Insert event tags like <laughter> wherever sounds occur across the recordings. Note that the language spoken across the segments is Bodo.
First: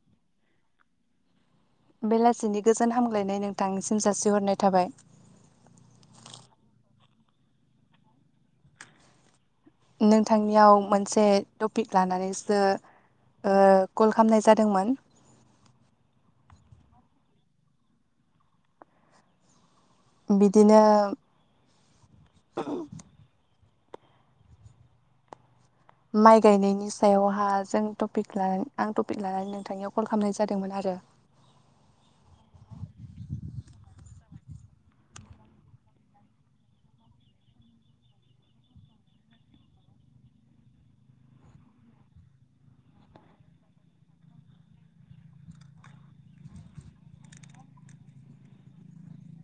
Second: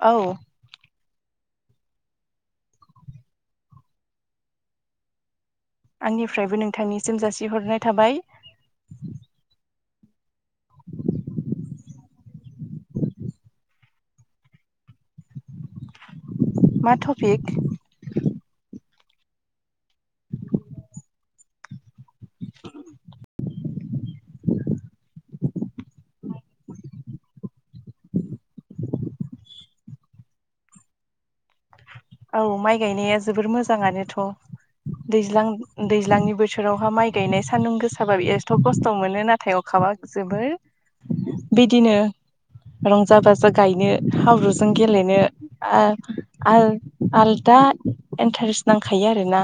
औ बेलासिनि गोजोन हामग्लायनाय नोंथांनिसिम जासिहरनाय थाबाय। आंनिफ्रायबो नोंथांनिसिम जासिहरनाय थाबाय। नोंथांनियाव मोनसे टपिक लानानैसो ओ कल खालामनाय जादोंमोन। मा टपिक? बिदिनो माइ गायनायनि सायावहा जों टपिक लानानै आं टपिक लानानै नोंथांनियाव कल खालामनाय जादोंमोन आरो। औ माइ गायनाया जोबोर मोजाङानोथ' दैज्लां दैज्लांनि बोथोरावहा माइ गायनाय सान्दुं गोसाबा एस्थ' खस्थ' मोनो नाथाय अखाबा जोबोर बिदिनो रंजा बाजा गायनो हाब्रुजों गेलेनो आ आ आलदा इन्टारेस्ट नांखायो आरोना।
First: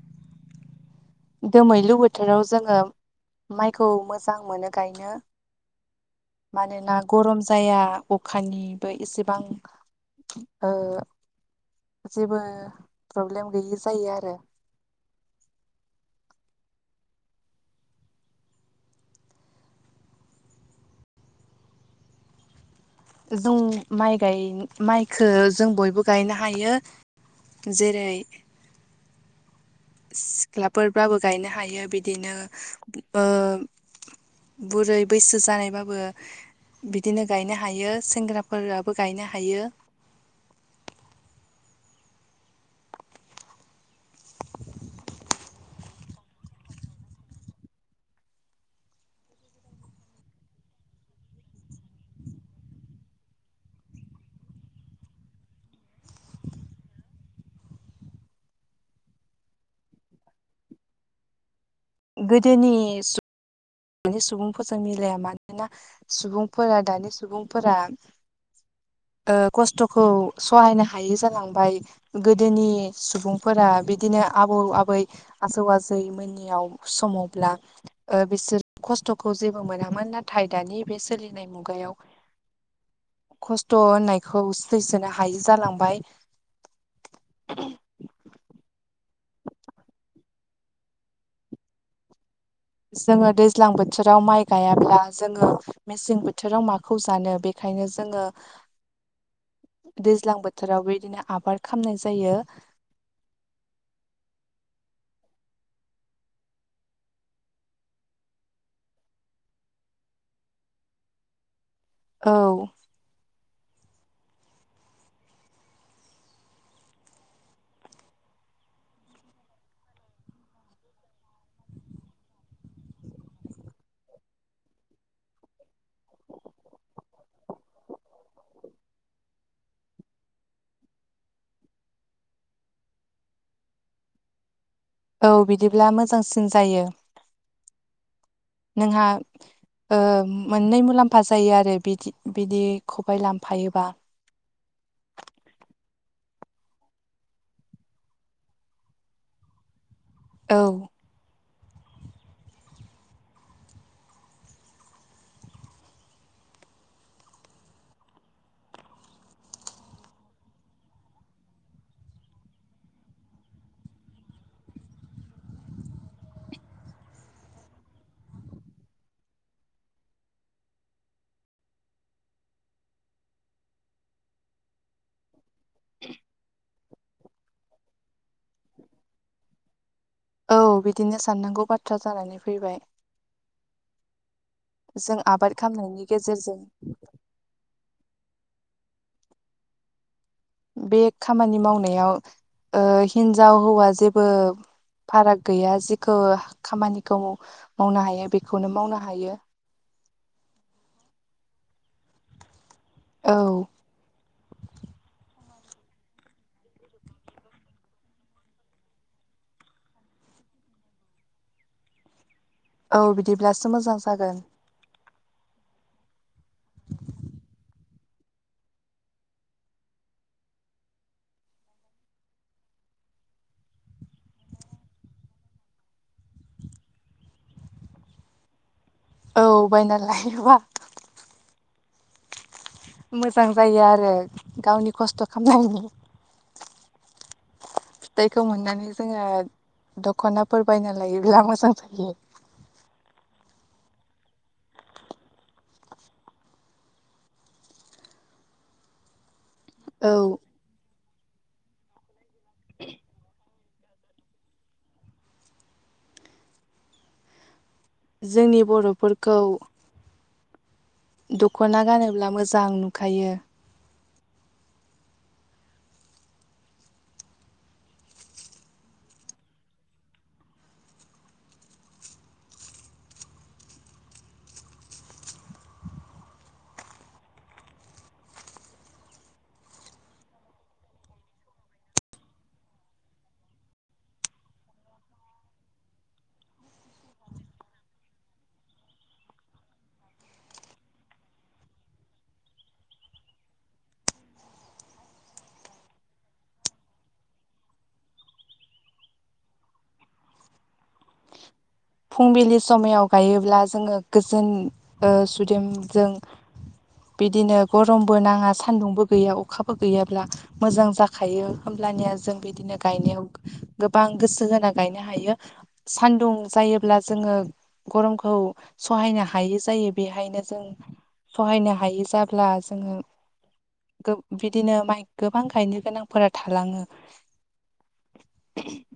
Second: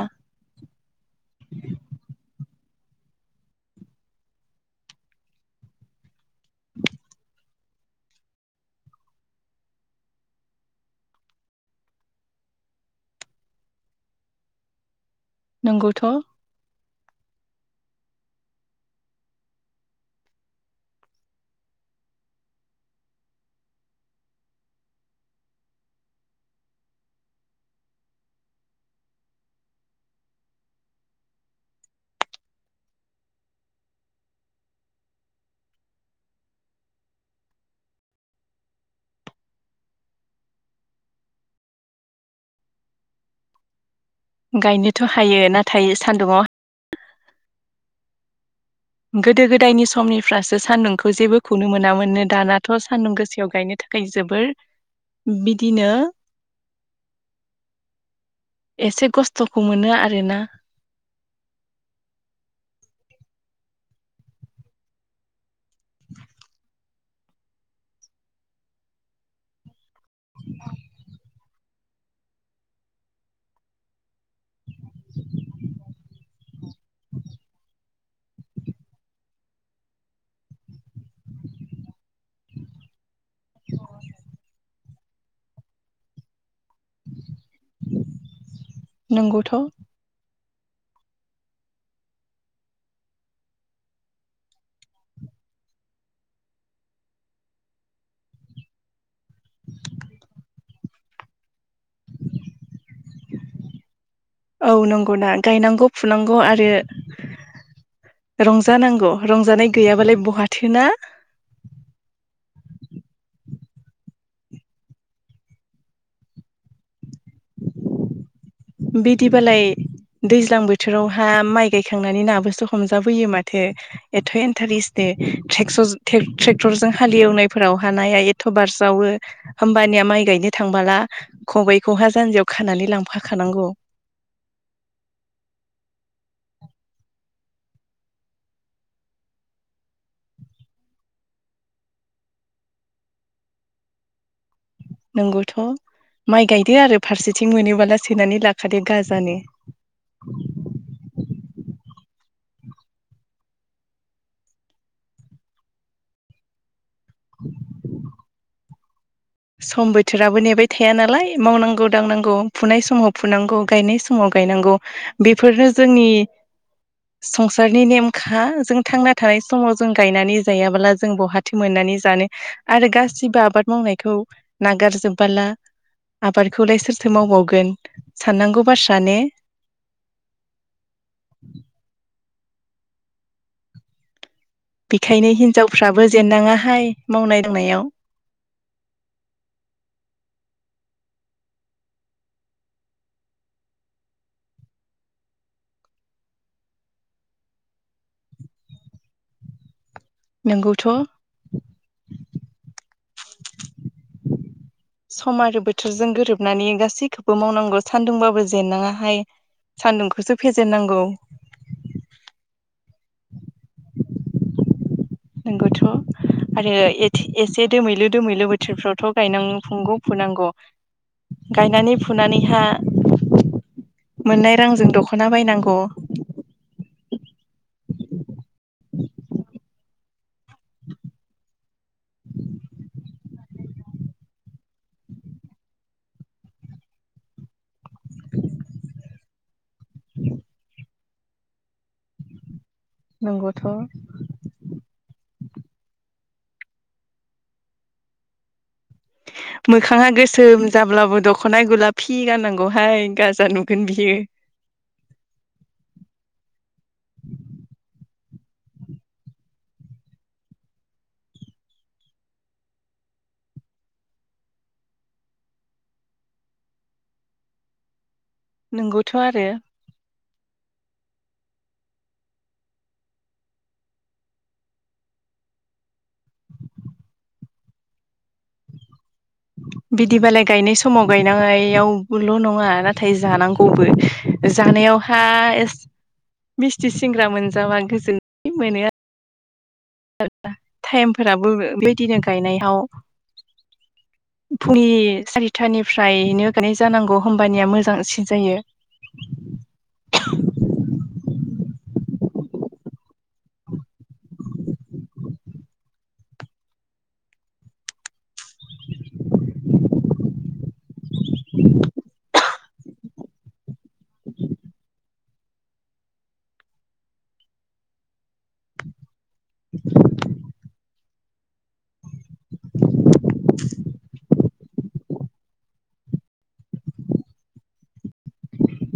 दोमैलु बोथोराव जोङो माइखौ मोजां मोनो गायनो मानोना गरम जाया अखानिबो एसेबां ओ जेबो प्रब्लेम गैयि जायो आरो। नोंगौथ'। जों माइ गाय माइखो जों बयबो गायनो हायो। जेरै सिख्लाफोरबाबो गायनो हायो बिदिनो ओ बुरै बैसो जानायबाबो बिदिनो गायनो हायो सेंग्राफोराबो गायनो हायो। गायनोथ' हायो ना थाइ सान्दुंआव गोदो गोदायनि समनिफ्रासो सान्दुंखौ जेबो खौनो मोनामोन नो दानाथ' सान्दुं गोसायाव गायनो था गाय जोबोर बिदिनो <unintelligible> एसे खस्थ'खौ मोनो आरोना। गोदोनि दानि सुबुंफोरजों मिलाया मानोना सुबुंफोरा दानि सुबुंफोरा ओ खस्थ'खौ सहायनो हायै जालांबाय। गोदोनि सुबुंफोरा बिदिनो आबौ आबै आजौ आजैमोननियाव समावब्ला ओ बिसोर खस्थ'खौ जेबो मोनामोन नाथाय दानि बे सोलिनाय मुगायाव खस्थ' होननायखौ सैसोनो हायि जालांबाय। नोंगौथ'। जोङो दैज्लां बोथोराव माइ गायाब्ला जोङो मेसें बोथोराव माखौ जानो बे ओंखायनो जोङो दैज्लां बोथोराव बेबायदिनो आबाद खामनाय जायो। औ नंगौना गायनांगौ फुनांगौ आरो। रंजानांगौ रंजानाय गैयाबालाय बहाथो ना औ। बिदिबालाय दैज्लां बोथोरावहा माइ गायखांनानै नाबोसो हमजाबोयो माथो। एथ' इन्टारेस्ट दे <unintelligible> ट्रेक्टरजों हालेवनायफोराव हानाया एथ' बारस्रावो होमबानिया माइ गायनो थांबोला खबाइखौहा जानजियाव खानानै लांफाखानांगौ। औ बिदिब्ला मोजांसिन जायो नोंहा ओ मोननै मुलाम्फा जायो आरो बिदि बिदि खबाइ लाफायोबा नोंगौथ' माइ गायदो आरो फारसेथिं मोनोबोला सोनानै लाखादो गाजानो। औ। सम बोथोराबो नेबाय थाया नालाय मावनांगौ दांनांगौ फुनाय समाव फुनांगौ गायनाय समाव गायनांगौ। बेफोरो जोंनि संसारनि नेमखा जों थांना थानाय समाव जों गायनानै जायाबोला जों बहा थो मोननानै जानो आरो गासिबो आबाद मावनायखौ नागारजोबबोला आबादखौलाय सोरथो मावबावगोन साननांगौ बाथ्रा ने औ बिदिनो साननांगौ बाथ्रा जानानै फैबाय। जों बेखायनो आबाद खालामनायनि हिनजावफ्राबो गेजेरजों जेननाङाहाय मावनाय दांनायाव। बे खामानि मावनायाव ओ हिन्जाव हौवा जेबो फाराग गैया जेखौ खामानिखौ मावनो हायो बेखौनो मावनो हायो। नोंगौथ' औ सम आरो बोथोरजों गोरोबनानै गासैखौबो मावनांगौ सान्दुंबाबो जेननाङाहाय सान्दुंखौसो फेजेन नांगौ औ बिदिब्लासो मोजां जागोन नोंगौथ' आरो एथे-एसे दोमैलु दोमैलु बोथोरफ्रावथ' गायनां फुंगौ फुनांगौ गायनानै फुनानैहा मोननाय रांजों दख'ना बायनांगौ औ बायना लायोबा मोजां जायो आरो गावनि खस्थ' खालामनांगौ फिथाइखौ मोननानै जोङो दख'नाफोर बायना लायोब्ला मोजां जायो। नोंगौथ' मोखाङा औ गोसोम जाब्लाबो दख'नाय गुलाफि गाननांगौहाय गाजा नुगोन बियो जोंनि बर'फोरखौ दख'ना गानोब्ला मोजां नुखायो। नोंगौथ' आरो बिदिबालाय गायनाय समाव गायनायावल' नङा नाथाय जानांगौबो जानायावहाय मिस्थि सिंग्रा मोनजाबा गोजोनै मोनो आरो <unintelligible> टाइमफोराबो बेबायदिनो गायनायाव <inaudible> फुंनि सारिथानिफ्रायनो गनाय जानांगौ होमबानिया मोजांसिन जायो। फुंबिलि समायाव गायोब्ला जोङो ओ गोजोन सुदेमजों बिदिनो गरमबो नाङा सान्दुंबो गैया अखाबो गैयाब्ला मोजां जा खायो होमब्लानिया जों बिदिनो गायनाव गोबां गोसो जाना गोयनो हायो सान्दुं जायो ला जोङो गरमखौ सहायनो हायि जायो बेहायनो जों सहायनो हायो जाब्ला जोङो गो बिदिनो माइ गोबां गायनो गोनांफोरा थालाङो <unintelligible>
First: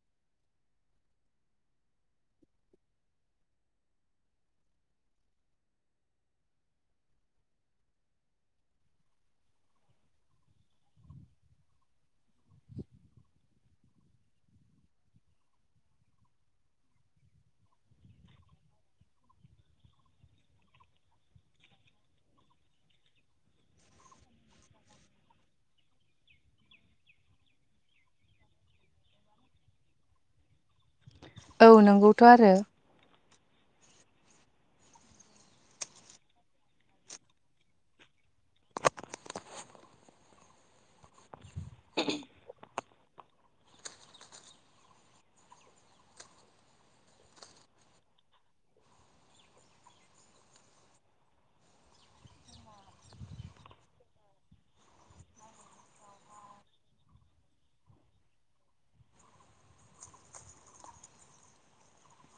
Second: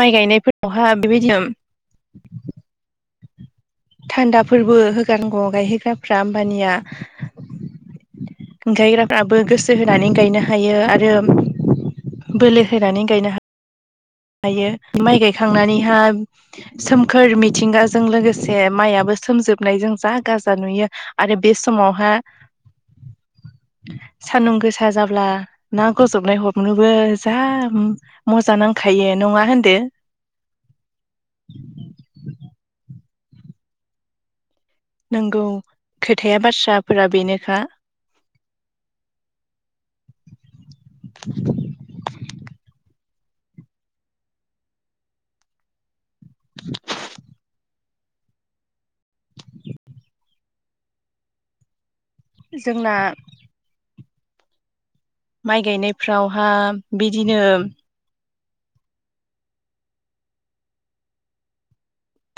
माइ गायनायफोरावहा बेबायदिनो थान्दाफोरबो होगारांगौ गायहोग्राफ्रा हम्बानिया गायग्राफ्राबो गोसो होनानै गायनो हायो आरो बोलो होनानै गायनो हायो। हायो माइ गायखांनानैहा सोमखोर मिथिंगाजों लोगोसे माइयआबो सोमजोबनायजों जा गाजा नुयो। आरो बे समावहा <inaudible> सान्दुं गोसा जाब्ला ना गजबनाय हमनोबो जा मोजां नांगौ खायो नङा होन्दो औ नोंगौथ' आरो नंगौ खोथाया बाथ्राफोरा बेनोखा जोंना माइ गायनायफ्रावहा बिदिनो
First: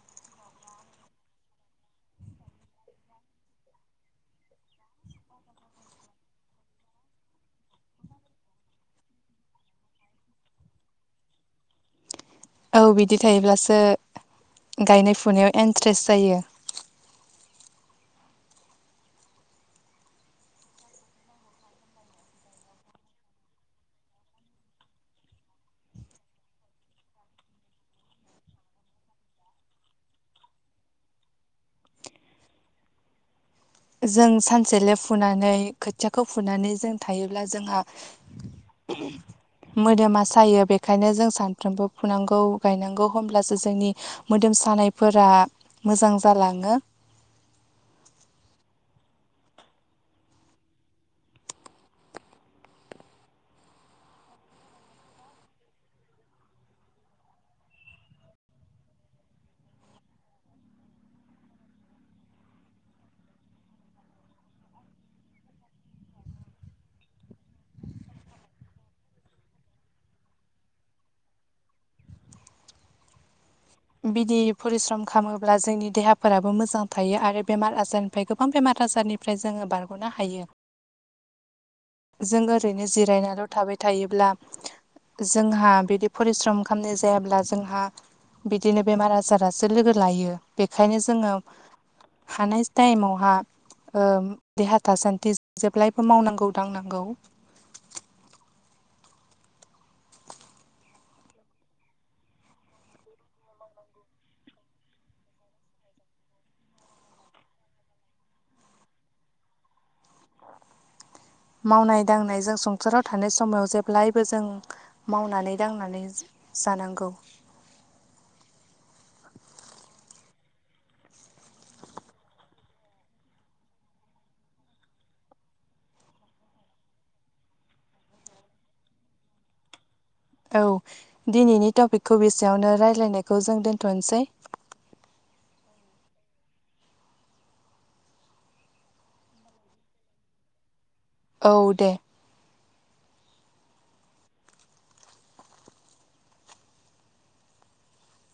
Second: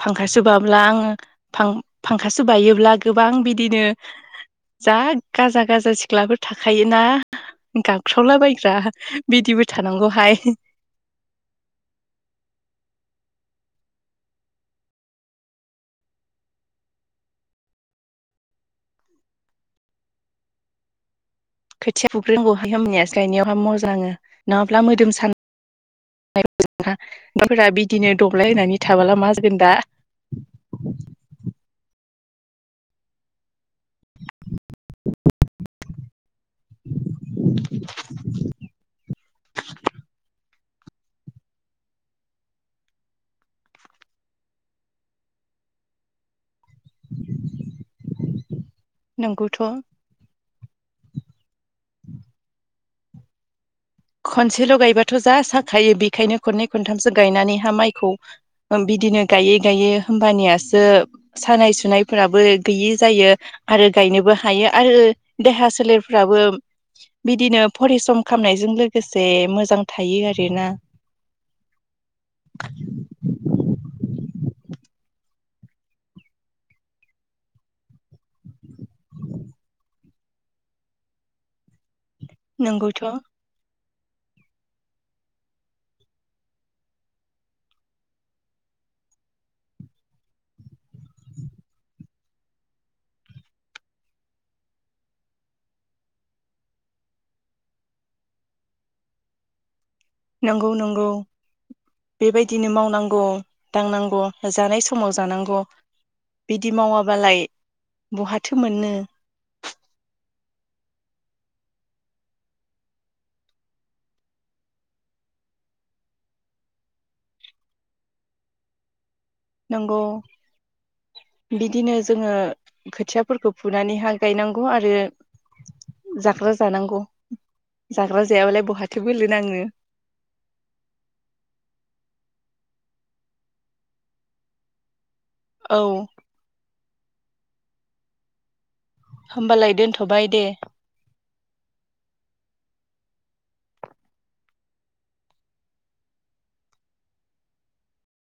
फांखा सोबाब्ला आङो फांखा सोबायोब्ला गोबां बिदिनो जा गाजा गाजा सिख्लाफोर थाखायोना गाबस्रावलाबायायग्रा बिदिबो थानांगौहाय औ बिदि थायोब्लासो गायनाय फुनायाव इन्ट्रेस्ट जायो। खोथिया फुख्रिेंहाय हनियासो गायनायावहाय मोजां नङाब्ला मोदोम सा नाफोरा बिदिनो दब्लाय होनानै थाबोला मा जोगोन दा जों सानसेले फुनानै खोथियाखौ फुनानै जों थायोब्ला जोंहा उम मोदोमा सायो बेखायनो जों सानफ्रोमबो फुनांगौ गायनांगौ होमब्लासो जोंनि। मोदोम सानायफोरा मोजां जालाङो। नोंगौथ'। खनसेल' गायबाथ' जा साखायो बेखायनो खननै खनथामसो गायनानैहा माइखौ बिदिनो गायै गायै होमबानियासो सानाय सुनायफोराबो गैयि जायो। आरो गायनोबो हायो आरो देहा सोलेरफ्राबो बिदिनो फरिश्रम खालामनायजों लोग लोगोसे मोजां थायो आरोना? बिदि फरिश्रम खालामोब्ला जोंनि देहाफोराबो मोजां थायो आरो बेमार आजारनिफ्राय गोबां बेमार आजारनि ओमफ्राय जोङो बारग'नो हायो। जों ओरैनो नंगौथ' जिरायनानैल' थाबाय थायोब्ला जोंहा बिदि फरिश्रम खालामनाय जायाब्ला जोंहा। बिदिनो बेमार आजारासो लोगो लायो बेखायनो जोङो। हानाय टाइमावहा ओ देहा थासान्दि जेब्लायबो मावनांगौ दांनांगौ। नंगौ नंगौ। बेबायदिनो मावनांगौ दांनांगौ जानाय समाव जानांगौ। बिदि मावाबालाय बहाथो मोनो मावनाय दांनाय जों संसाराव थानाय समाव जेब्लायबो जों। मावनानै दांनानै जानांगौ। नंगौ। बिदिनो जोङो खोथियाफोरखौ फुनानैहाय गायनांगौ आरो जाग्रा जानांगौ जाग्रा जायाबालाय बहाथो बोलो नाङो। औ दिनैनि टपिकखौ बेसेयावनो रायज्लायनायखौ जों दोन्थ'नोसै। औ। होमबालाय दोनथ'बाय दे। औ दे।